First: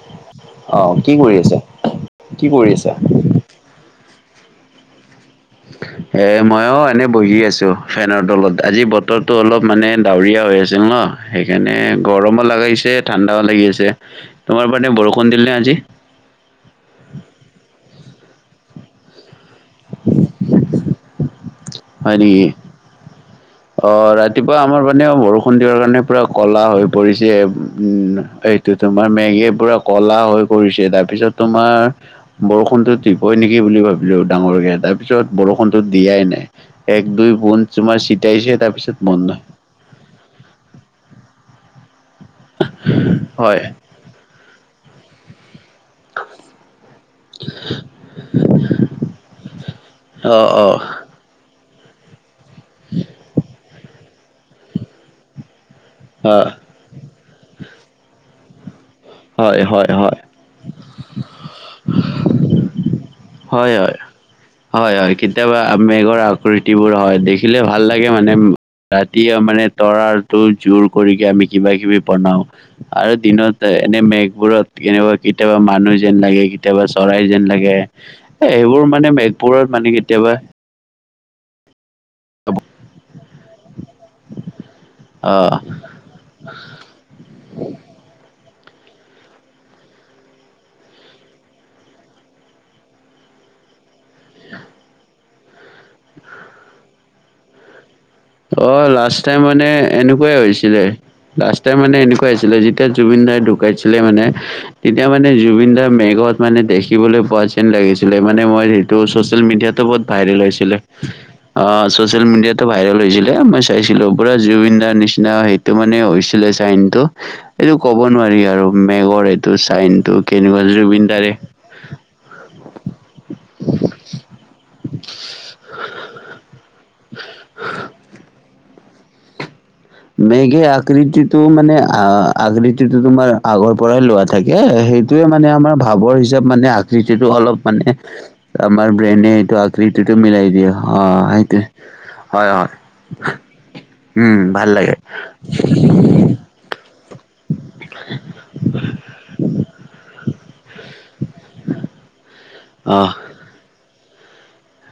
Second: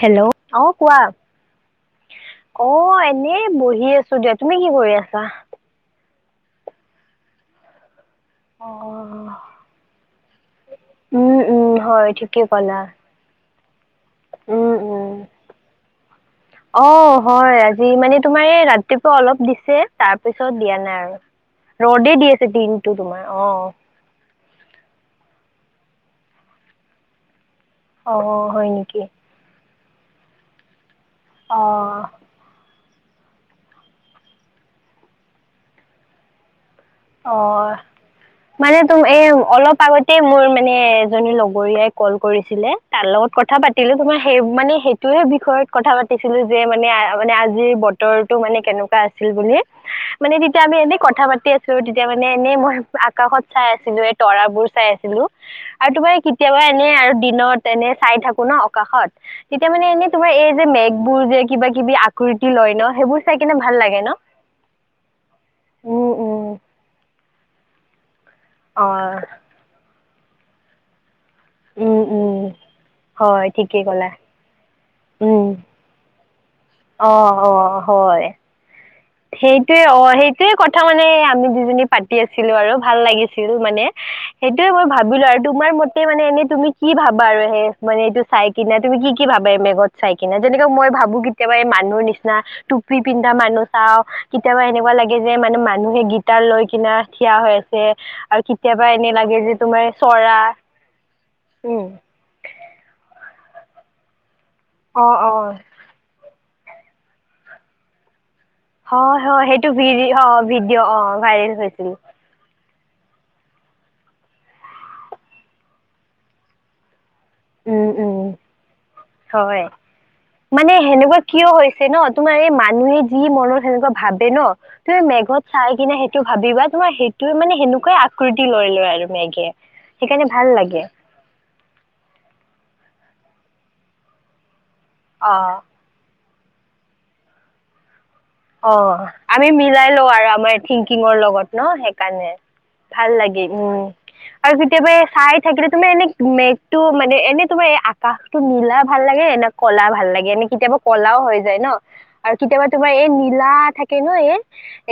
Hello অ কোৱা কি কৰি আছা কি অ কৰি আছা? এনেই বহি আছো দিয়া তুমি কি কৰি আছা? এ মইও এনেই বহি আছো ফেনৰ তলত অ আজি বতৰটো অলপ মানে ডাৱৰীয়া হৈ আছে। ন উম উম সেইকাৰণে হয় গৰমো ঠিকেই ক'লা লাগাইছে ঠাণ্ডাও লাগি আছে। উম তোমাৰ মানে উম বৰষুণ দিলে আজি [inaudible] অ হয় আজি মানে তোমাৰ এই ৰাতিপুৱা অলপ দিছে তাৰ পিছত দিয়া নাই আৰু ৰ'দে হয় দি নেকি? আছে দিনটো তোমাৰ অ। ৰাতিপুৱা আমাৰ মানে বৰষুণ দিয়াৰ কাৰণে পূৰা ক'লা হৈ পৰিছে। অ উম হয় এইটো নেকি তোমাৰ মেগে পুৰা ক'লা হৈ পৰিছে ত পিছত অ তোমাৰ বৰষুণটো দিবই নেকি বুলি ভাবিলোঁ ডাঙৰকে। তাৰপিছত বৰষুণটো দিয়াই নাই। এক দুই অ পোন তোমাৰ ছিটাইছে মানে তাৰপিছত তুম এই বন্ধ অলপ আগতে মোৰ মানে এজনীৰ লগ বৰীয়াই কল কৰিছিলে তাৰ লগত কথা হয়। পাতিলো তোমাৰ সেই মানে সেইটোয়ে বিষয়ত কথা পাতিছিলো যে মানে মানে আজিৰ বতৰটো মানে কেনেকুৱা আছিল বুলি। অ', মানে তেতিয়া আ অ', এনে কথা পাতি আছে তেতিয়া মানে এনেই মই আকাশত চাই আছিলো এই তৰা বোৰ চাই আছিলো। আৰু তোমাৰ অ', কেতিয়াবা এনে আৰু দিনত এনে চাই থাকো ন কাশত হয়, তেতিয়া মানে হয়, এনে হয়, তোমাৰ এই যে মেঘবোৰ যে কিবা কিবি আকৃতি লয় ন সেইবোৰ চাই কিনে ভাল হয়, ভাল হয়। লাগে ন? হয় হয় কেতিয়াবা উম মেঘৰ উম আকৃতি বোৰ হয় দেখিলে ভাল লাগে মানে অ ৰাতি মানে তৰাৰটো জোৰ কৰি এতিয়া আমি কিবা কিবি উম উম বনাও আৰু হয় দিনতে ঠিকেই এনে ক'লা মেঘবোৰত কেনেকুৱা উম। কেতিয়াবা মানুহ যেন লাগে। কেতিয়াবা অ', চৰাই যেন লাগে অ', হয়। এইবোৰ মানে মেঘবোৰত সেইটোয়ে মানে অ, কেতিয়াবা সেইটোয়ে কথা মানে আমি দুজনী পাতি আছিলো আৰু ভাল লাগিছিল মানে সেইটোৱে মই ভাবিলো আৰু অ'। তোমাৰ মতে মানে এনেই তুমি কি ভাবা আৰু সে মানে এইটো চাই কিনা তুমি কি কি ভাবা এই মেঘত চাই কিনে। যেনেকা মই ভাবো কেতিয়াবা এই মানুহ নিচিনা টুপি পিন্ধা মানুহ চাও কেতিয়াবা এনেকুৱা লাগে যে মানে মানুহে গীটাৰ লৈ কিনে থিয় হৈ আছে। আৰু অ কেতিয়াবা এনে লাষ্ট লাগে টাইম যে মানে তোমাৰ চৰা এনেকুৱাই হৈছিলে। লাষ্ট টাইম উম। মানে এনেকুৱা হৈছিলে যেতিয়া জুবিন দাই ধুক কাইছিলে মানে তেতিয়া অ', মানে অ', জুবিন দা মেগত মানে দেখিবলৈ পোৱা যেন লাগিছিলে। মানে মই সেইটো হয়, চচেল হয় সেইটো মিডিয়োটো বহুত ভিডি ভাইৰেল অ', হৈছিলে। ভিডিঅ' অ', ভাইৰেল অ হৈছিল। চচিয়েল মিডিয়াত টো ভাইৰেল হৈছিলে, মই চাইছিলো পুৰা জুবিন দাৰ নিচিনা সেইটো মানে হৈছিলে চাইনটো। এইটো উম, ক'ব উম। নোৱাৰি আৰু মেগৰ এইটো হয় চাইনটো কেনেকুৱা মানে জুবিন সেনেকুৱা দাৰে কিয় হৈছে ন? তোমাৰ এই মানুহে যি মনত সেনেকুৱা ভাবে ন তুমি মেঘত চাই কিনে সেইটো ভাবিবা তোমাৰ সেইটোৱে মানে সেনেকোৱাই আকৃতি লৈ লয় আৰু মেঘে। সেইকাৰণে ভাল মেঘে লাগে আকৃতিতো মানে আ- আকতিটো তোমাৰ আগৰ পৰাই লোৱা থাকে। সেইটোৱে অ মানে আমাৰ ভাৱৰ হিচাপ মানে আকৃতিটো অলপ মানে অ আমাৰ ব্ৰেইনে আমি এইটো মিলাই লওঁ আকৃতিটো আৰু মিলাই আমাৰ দিয়ে। অ থিংকিঙৰ লগত ন সেইটোৱে, সেইকাৰণে হয় হয়। ভাল লাগে, উম। উম আৰু ভাল কেতিয়াবা লাগে। এই চাই থাকিলে, তোমাৰ এনে মেঘটো মানে এনে তোমাৰ এই আকাশটো নীলা ভাল লাগে না ক'লা ভাল লাগে। এনে কেতিয়াবা ক'লাও হৈ যায় ন আৰু কেতিয়াবা তোমাৰ অ এই নীলা থাকে ন এই।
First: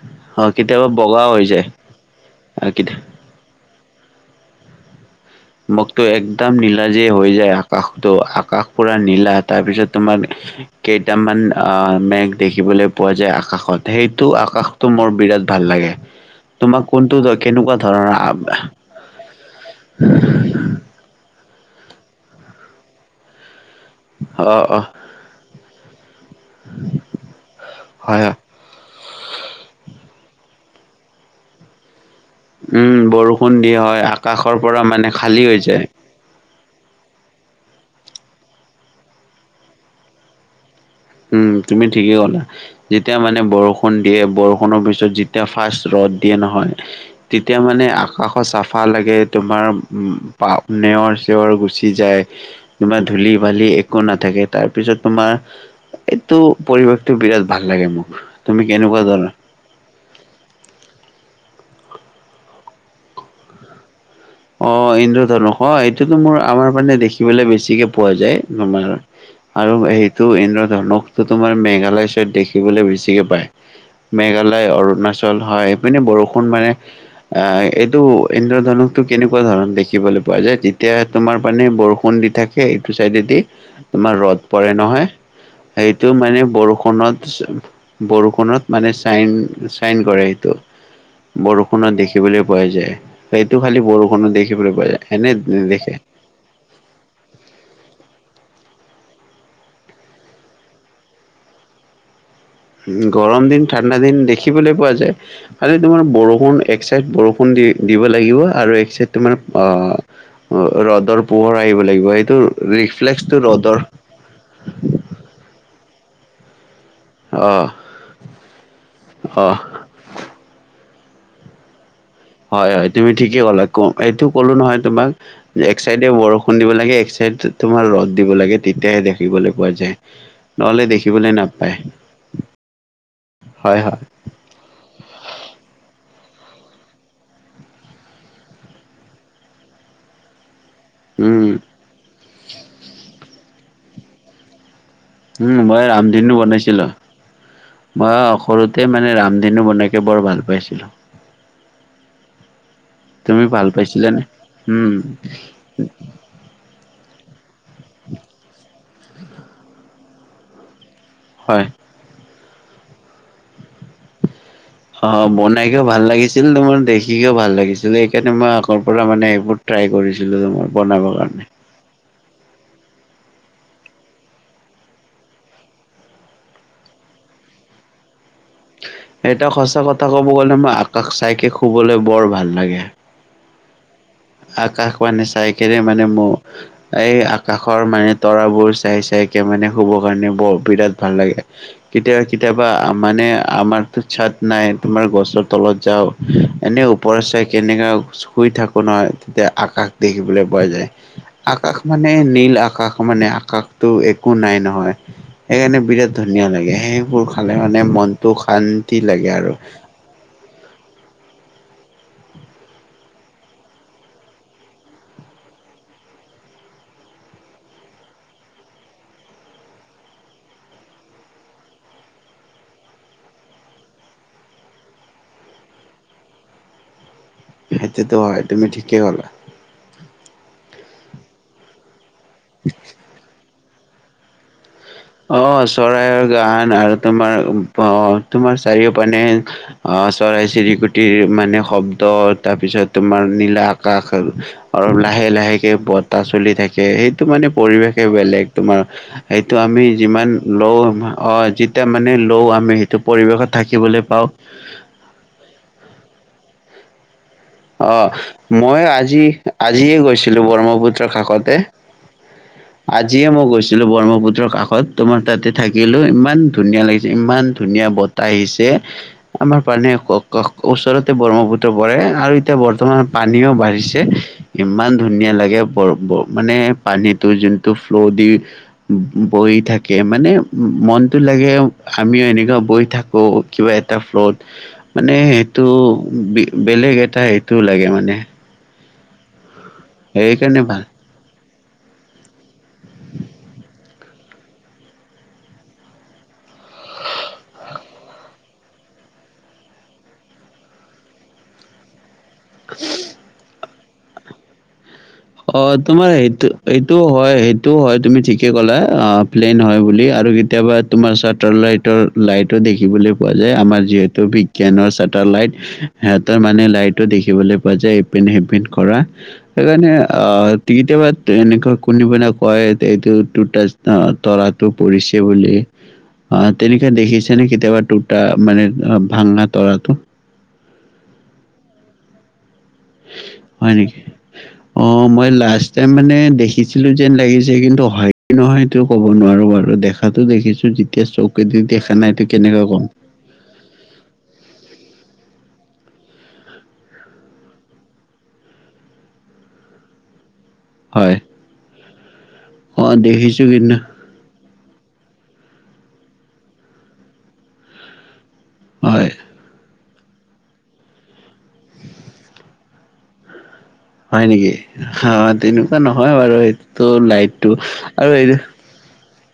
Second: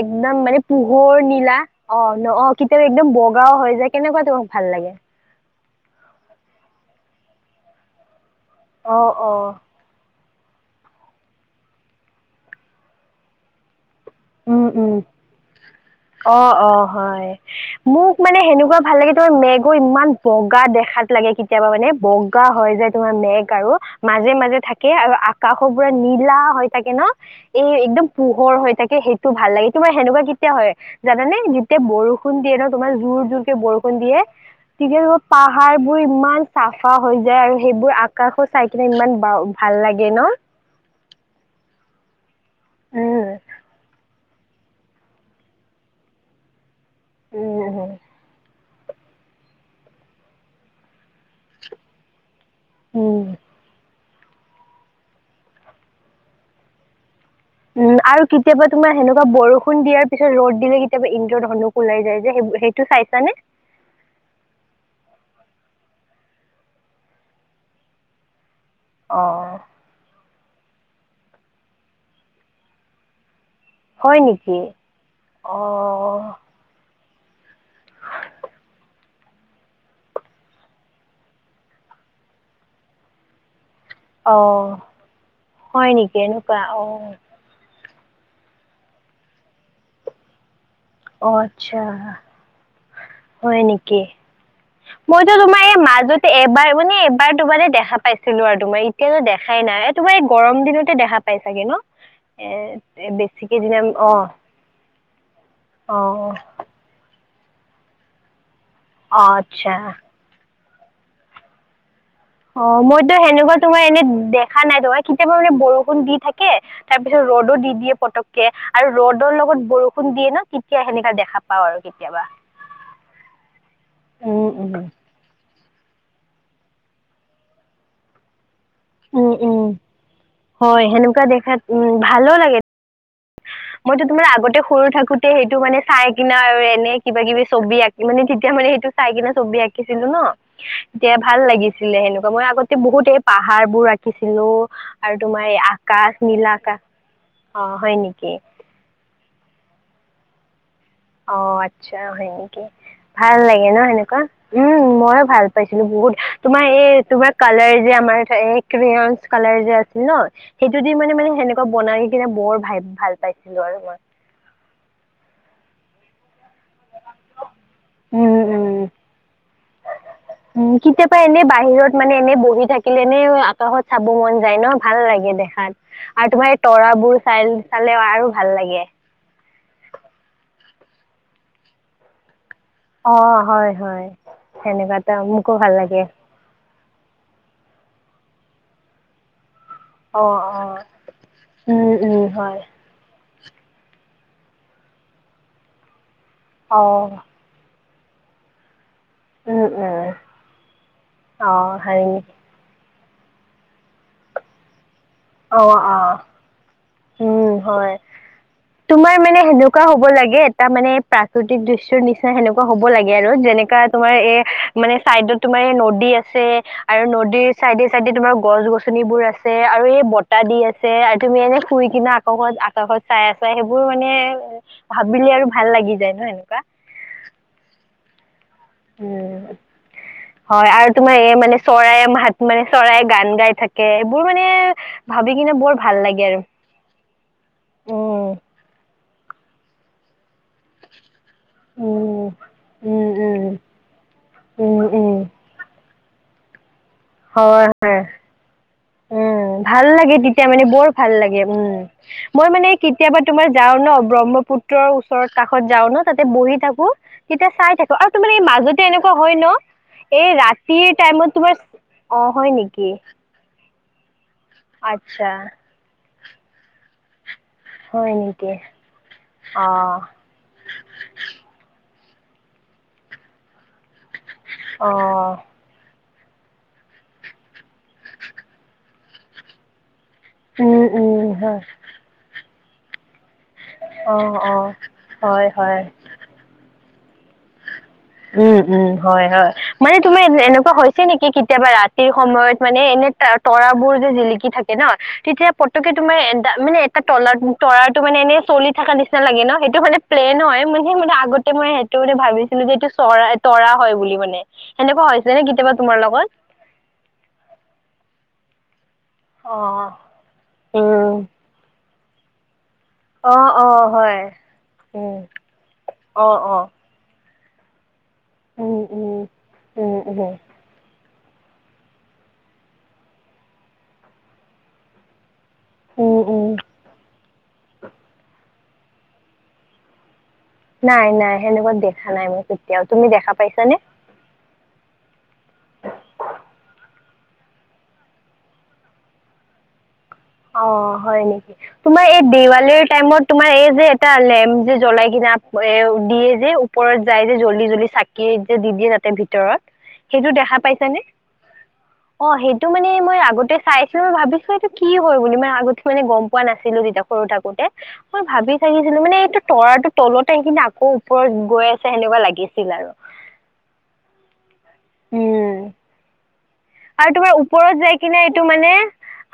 একদম অ মানে কেতিয়াবা পোহৰ বগা হৈ নীলা যায় অ ন? অ কেতিয়াবা কেতি একদম বগাও হৈ যায়। কেনেকুৱা তোমাক ভাল লাগে? মোকতো একদম নীলা যে হৈ যায় আকাশতো, আকাশ পুৰা অ অ নীলা তাৰ পিছত তোমাৰ কেইটামান অহ মেঘ দেখিবলৈ পোৱা যায় আকাশত। সেইটো উম আকাশটো উম। মোৰ বিৰাট ভাল লাগে। অ অ তোমাক কোনটো হয়। কেনেকুৱা ধৰণৰ মোক আ মানে সেনেকুৱা ভাল লাগে। তোমাৰ মেগ ইমান বগা দেখাত লাগে কেতিয়াবা মানে বগা হয় যে তোমাৰ মেঘ আৰু মাজে অ মাজে অ থাকে আৰু আকাশো পুৰা নি লা হৈ থাকে ন এই একদম হয় হয় পোহৰ হৈ থাকে সেইটো ভাল লাগে তোমাৰ সেনেকুৱা কেতিয়া হয় জানানে যেতিয়া বৰষু বৰষুণ দিয়ে ন, উম তোমাৰ যোৰ বৰষুণ জোৰকৈ দি বৰষুণ হয় দিয়ে, আকাশৰ পৰা তেতিয়া মানে জানা খালী হৈ পাহাৰ যায় বোৰ ইমান চাফা হৈ যায় আৰু সেইবোৰ আকাশত চাই কিনে ইমান বা ভাল লাগে ন উম তুমি ঠিকেই ক'লা যেতিয়া উম মানে বৰষুণ দিয়ে বৰষুণৰ পিছত যেতিয়া ফাৰ্ষ্ট ৰদ ৰদ দিয়ে নহয়। তেতিয়া উম মানে আকাশৰ চাফা লাগে তোমাৰ উ নেৰ। চৰ গুচি যায় তোমাৰ উম ধূলি বালি একো নাথাকে তাৰপিছত তোমাৰ। এইটো পৰিৱেশ। উম আৰু কেতিয়াবা তোমাৰ সেনেকুৱা ধৰণৰ বৰষুণ দিয়াৰ পিছত ৰ'দ দিলে কেতিয়াবা ইন্দ্ৰৰ ধনু। ওলাই যায় যে সেই সেইটো চাইছানে। অ ইন্দ্ৰধনুষ এইটোতো মোৰ আমাৰ মানে দেখিবলৈ বেছিকে পোৱা যায়। তমাৰ আৰু সেইটো এ। ধৰকতো তোমাৰ মেঘালয় ছাইদ দেখিবলৈ বেছিকে পায়। হয় নেকি? মেঘালয় অৰুণাচল হয় এইপিনে অ' বৰষুণ মানে। আ এইটো ইন্দ্ৰধন। টো কেনেকুৱা ধৰণত দেখিবলৈ পোৱা যায় যেতিয়া তোমাৰ পানে বৰষুণ দি থাকে এইটো চাইডেদি। তোমাৰ অ ৰ'দ পৰে নহয় হয় সেইটো নেকি মানে এনেকুৱা অ' বৰষুণত। বৰষুণত মানে চাইন চাইন কৰে সেইটো। অ' আচ্ছা বৰষুণত দেখিবলৈ পোৱা যায়। সেইটো হয় খালি নেকি বৰষুণত দেখিবলৈ পোৱা যায় এনে মইতো তোমাৰ এই নেদেখে। মাজতে এবাৰ মানে এইবাৰ তোমাৰে দেখা পাইছো। ছিলো আৰু তোমাৰ এতিয়াতো দেখাই নাই তোমাৰ এই গৰম দিনতে দেখা পাই চাগে ন। এ গৰম বেছিকে দিন দিনা ঠাণ্ডা দিন অ' দেখিবলে পোৱা যায় খালি অ' তোমাৰ অ' বৰষুণ এক চাইড বৰষুণ। দি দিব লাগিব আৰু এক চাইড তোম অ আচ্ছা ৰ'দৰ পোহৰ আহিব লাগিব। এইটো অ মইতো ৰিফ্লেক্সটো সেনেকুৱা ৰ'দৰ তোমাৰ এনে দেখা নাই তোমাৰ কেতিয়াবা মানে বৰষুণ দি থাকে। তাৰ পিছত ৰ'দো অ' দি দিয়ে পতককে আৰু ৰ'দৰ অ' লগত বৰষুণ দিয়ে ন তেতিয়া সেনেকা দেখা পাও আৰু। কেতিয়াবা হয় হয় তুমি ঠিকেই ক'লা ক এইটো উম কলো উম নহয় তোমাক। এক চাইডে বৰষুণ দিব লাগে এক চাইড তোমাৰ ৰ'দ দিব লাগে। তেতিয়াহে উম দেখিবলৈ উম পোৱা যায় হয় নহ'লে সেনেকুৱা দেখিবলৈ দেখাত নাপায়। উম ভালো লাগে হয় হয় মইতো তোমাৰ আগতে সৰু থাকোতে সেইটো মানে চাই। আ কিনা আৰু এনে কিবা কিবি ছবি আঁকি মানে তেতিয়া মানে সেইটো চাই কিনে ছবি আঁকিছিলো ন এতিয়া ভাল উম লাগিছিলে সেনেকুৱা মই আগতে বহুত এই পাহাৰ বোৰ আঁকিছিলো আৰু তোমাৰ উম এই মই আকাশ ৰামধেনু নীলা আকাশ বনাইছিলো। অ হয় মই নেকি সৰুতে মানে ৰামধেনু বনাইকে বৰ ভাল পাইছিলো। অ আচ্ছা হয় নেকি ভাল তুমি লাগে ন সেনেকুৱা পাইছিলানে? উম ময়ো ভাল পাইছিলো। বহুত তোমাৰ এই তোমাৰ কালাৰ যে আমাৰ ক কালাৰ যে আছিল ন সেইটো মানে মানে সেনেকুৱা হয়। বনাই কিনে বৰ ভ ভাল পাইছিলো আৰু মই অ বনাই কে ভাল লাগিছে। ছিল তোমাৰ দেখিেও ভাল লাগিছিল সেইকাৰণে উম মই উম আগৰ পৰা মানে এইবোৰ ট্ৰাই কৰিছিলো তোৰ বনাব কাৰণে। মান এনে। থাকিলেনে আকাশত চাব মন যায় ন ভাল লাগে দেখাত আৰু তোমাৰ এই তৰাবোৰ চাই। আৰু। ভাল লাগে এটা সঁচা কথা ক'ব গ'লে মই আকাশ চাইকে শুবলৈ বৰ ভাল। লাগে। অ হয় হয়। আকাশ সেনেকুৱা এটা মানে চাই মোকো ভাল কেনে লাগে মানে মোৰ এই আকাশৰ মানে। তৰাবোৰ চাই চাই কে মানে। শুব অ কাৰণে ব অ বিৰাট ভাল লাগে উম উম কেতিয়াবা হয় কেতিয়াবা মানে। আমাৰতো চাট নাই তোমাৰ গছৰ তলত যাওঁ অ এনেই ওপৰে চাই কেনেকা। শুই থাকো নহয় তেতিয়া উম আকাশ উম দেখিবলৈ পোৱা যায় অ আকাশ হয় মানে নেকি নীল আকাশ। মানে আকাশটো একো নাই নহয়। সেই অ এনে অ বিৰাট ধুনীয়া লাগে সেইবোৰ উম খালে মানে হয় মনটো শান্তি তোমাৰ লাগে, মানে আৰু। সেনেকুৱা হ'ব লাগে এটা মানে,। প্ৰাকৃতিক দৃশ্যৰ নিচিনা সেনেকুৱা হব লাগে, আৰু যেনেকা তোমাৰ এ মানে চাইডত তোমাৰ এই নদী, আছে। আছে আৰু নদীৰ চাইডে চাইডে তোমাৰ গছ গছনিবোৰ আছে আৰু এই। বতাহ দি আছে আৰু তুমি এনে শুই কিনে আকাত আকাশত চাই আ চা সেইবোৰ মানে ভাব। বি আৰু ভাল লাগি যায় ন এনেকুৱা। সেইটোতো হয় তুমি ঠিকেই গলা। উম হয় আৰু তোমাৰ এই মানে চৰাই মাত মানে চৰাই গান গাই থাকে এইবোৰ মানে। ভাবি অ কিনে বৰ ভাল চৰাইৰ লাগে আৰু গান আৰু তোমাৰ অ উম তোমাৰ চাৰিও পানে। অ চৰাই চিৰিকুটিৰ। মানে শব্দ উম, তাৰপিছত উম, তোমাৰ উম, নীলা আকাশ আৰু উম, অলপ উম, লাহে লাহেকে ব। তা চলি থাকে সেইটো মানে হয়, হয়, পৰিৱেশে বেলেগ, তোমাৰ উম, সেইটো আমি ভাল লাগে যিমান তেতিয়া মানে লওঁ বৰ ভাল লাগে অ' উম যেতিয়া মানে লওঁ মই মানে আমি সেইটো কেতিয়াবা পৰিৱেশত তোমাৰ যাও ন থাকিবলৈ পাওঁ ব্ৰহ্মপুত্ৰৰ। ওচৰত কাষত যাও ন তাতে বহি থাকো। তেতিয়া চাই থাকো অ', আৰু তোমাৰ এই মই মাজতে এনেকুৱা আজি হয় ন আজিয়ে এই গৈছিলোঁ ৰাতিৰ ব্ৰহ্মপুত্ৰৰ টাইমত কাষতে। তোমাৰ। অ হয় নেকি। আজিয়ে মই গৈছিলোঁ ব্ৰহ্মপুত্ৰৰ কাষত তোমাৰ আচ্ছা তাতে থাকিলো ইমান ধুনীয়া লাগিছে ইমান। ধুনীয়া হয় বতাহ নেকি আহিছে আমাৰ পানে অ', ওচৰতে ব্ৰহ্মপুত্ৰ পৰে। আৰু এয়া বৰ্তমান পানীও বাঢ়িছে ইমান ধুনীয়া অ', লাগে। মানে পানীতো যোনটো ফ্ল' দি বৈ থাকি তাক মানে উম, মনটো উম, লাগে হয় আমিও এনেকুৱা বৈ থাকোঁ। কিবা এটা ফ্লত অ', অ', মানে হয়, সেইটো হয়। বেলেগ এটা সেইটো লাগে মানে। উম উম হয় -হয় মানে তোমাৰ সেইকাৰণে এনেকুৱা ভাল। হৈছে নেকি? কেতিয়াবা ৰাতিৰ সময়ত মানে এনে তৰাবোৰ যে জিলিকি থাকে ন তেতিয়া পতকে তোমাৰ। মানে এটা তলাৰ তৰা। মানে এনেই চলি থকা নিচনা লাগে ন সেইটো মানে প্লেন হয় মান সে মানে আগতে মই সেইটোন। ভাবিছিলো যে এইটো। চৰা তৰা হয় বুলি মানে। সেনেকুৱা হৈছে নে অ কেতিয়াবা তোমাৰ লগত সেইটো এইটো হয় সেইটোও হয় তুমি ঠিকে ক'লা। অ প্লেন হয় বুলি আৰু কেতিয়াবা তোমাৰ উম চাটাৰ লাইটৰ লাইট। দেখিবলৈ পোৱা অ যায় অ আমাৰ হয় যিহেতু বিজ্ঞানৰ উম চাটালাইট অ সিহঁতৰ অ মানে লাইটটো দেখি দেখিবলৈ পোৱা যায় এইপিন সেইপিন উম কৰা উম সেইকাৰণে উম উম আহ কেতিয়াবা। এনেকুৱা কোনে পনোই কয় এইটো দুটা তৰাটো পৰিছে বুলি। উম উম আহ তেনেকে দেখিছে নে কেতিয়াবা দুটা মানে ভাঙা তৰাটো? নাই নাই সেনেকুৱা দেখা নাই মই। কেতিয়াও তুমি দেখা হয় পাইছানে নেকি অ মই লাষ্টাইম মানে দেখিছিলো। যেন লাগিছে কিন্তু হয় নহয় তো ক'ব নোৱাৰো বাৰু দেখা। দেখাতো দেখিছো অ যেতিয়া হয় চকুৱে নেকি। দি তোমাৰ নাই এই এইটো কেনেকৈ দেৱালীৰ ক'ম। টাইমত তোমাৰ এই যে এটা লেম যে জ্বলাই। কিনা এ দিয়ে যে ওপৰত যায় যে জ্বলি -জ্বলি চাকি যে দি দিয়ে তাতে ভিতৰত। সেইটো দেখা পাইছানে হয় অ সেইটো অ' মানে মই দেখিছো আগতে কিন্তু চাইচো ভাবিছো এইটো। কি হয় বুলি মানে আগতে মানে গম পোৱা নাছিলো তেতিয়া সৰু থাকোতে। মই ভাবি থাকিছিলো হয়। মানে এইটো তৰা তলতে আহ কিনে আকৌ ওপৰত গৈ আছে সেনেকুৱা লাগিছিল আৰু। হয় নেকি অ উম তেনেকুৱা নহয় বাৰু এই। আৰু তোমাৰ ওপৰত যাই কিনে এইটো মানে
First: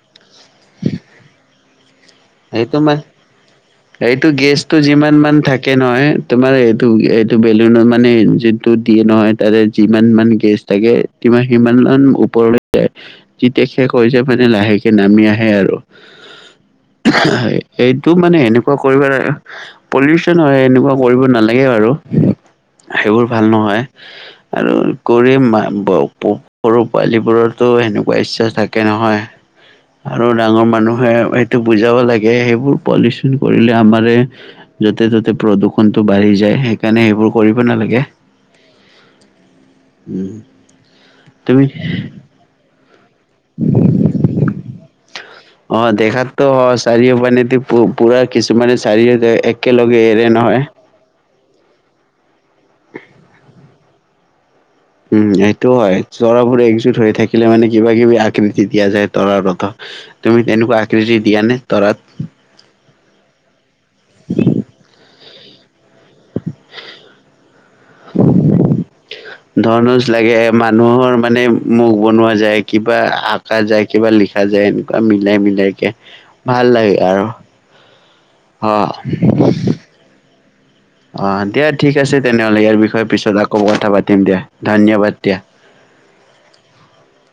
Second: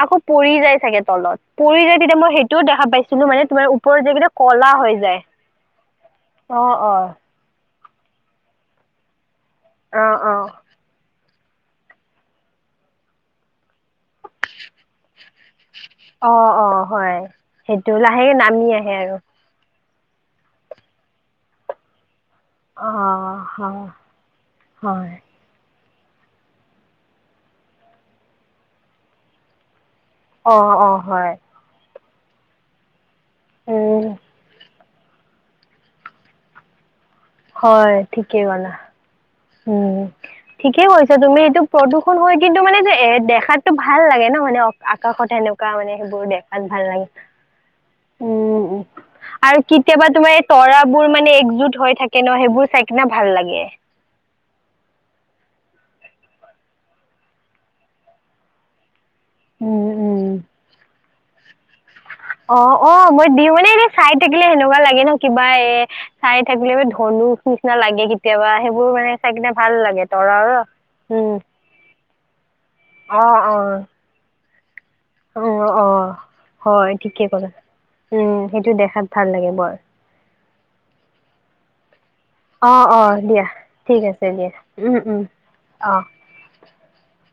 আকৌ পৰি যায় চাগে তলত পৰি যায়। তেতিয়া মই সেইটোও এইটো দেখা মান পাইছিলো মানে তোমাৰ ওপৰত যাই এইটো কিনে কলা গেছটো হৈ যিমান যায়। মান থাকে নহয় তোমাৰ অ', এইটো। অ'। এইটো বেলুন মানে যিটো দিয়ে নহয় তাতে যিমান অ', মান অ', গেছ থাকে। মান সিমান ওপৰলৈ যায় যেতিয়া শেষ হৈ যায় মানে লাহেকে নামি আহে আৰু। অ অ। হয় সেইটো এইটো লাহেকে মানে নামি এনেকুৱা আহে কৰিব। আৰু। পলিউচন হয় এনেকুৱা কৰিব নালাগে আৰু সেইবোৰ অ', ভাল নহয় হয়, আৰু হয়। কৰি। সৰু পোৱালীবোৰৰ টো সেনেকুৱা ইচ্ছা থাকে নহয় আৰু ডাঙৰ অ', অ', মানুহে হয়, সেইটো বুজাব লাগে সেইবোৰ পলিচন কৰিলে উম, আমাৰে য'তে ত'তে প্ৰদূষণতটো বাঢ়ি যায় সেইকাৰণে সেইবোৰ কৰিব হয় নালাগে ঠিকেই ক'লা উম ঠিকেই কৈছা তুমি এইটো প্ৰদূষণ হৈ কিন্তু মানে যে দেখাততো ভাল লাগে ন মানে কাখত সেনেকুৱা অ মানে সেইবোৰ দেখাতো দেখাত ভাল লাগে চাৰিও পানেদি পু- পুৰা উম কিছুমানে উ চাৰিও আৰু একেলগে কেতিয়াবা এৰে তোমাৰ নহয় তৰাবোৰ মানে একজুট হৈ থাকে ন সেইবোৰ চাই কিনে ভাল লাগে। উম এইটো হয় চ্বৰাবোৰ একজুট হৈ থাকিলে মানে কিবা কিবি আকৃতি দিয়া যায়। তৰা, ৰথা উম উম। তুমি তেনেকুৱা আকৃতি, দিয়া নে। তৰাত? অ অ মই দিওঁনে এনে চাই থাকিলে সেনেকুৱা লাগে। ন কিবা এ চাই থাকিলে এই ধনু নিচিনা লাগে কেতিয়াবা সেইবোৰ মানে চাই কিনে ভাল লাগে। তৰা, ৰ মহৰ মানে মুখ বনোৱা যায় কিবা অ অ আঁকা যায় কিবা লিখা যায়। মিলাই অ মিলাইকে অ ভাল হয় লাগে। আৰু ঠিকে ক'লা উম সেইটো অ দেখাত ভাল লাগে বৰ। অ দিয়া ঠিক আছে তেনেহ'লে অ ইয়াৰ অ বিষয়ে পিছত দিয়া আকৌ কথা ঠিক পাতিম আছে দিয়া উম ধন্যবাদ উম দিয়া। অ [unintelligible]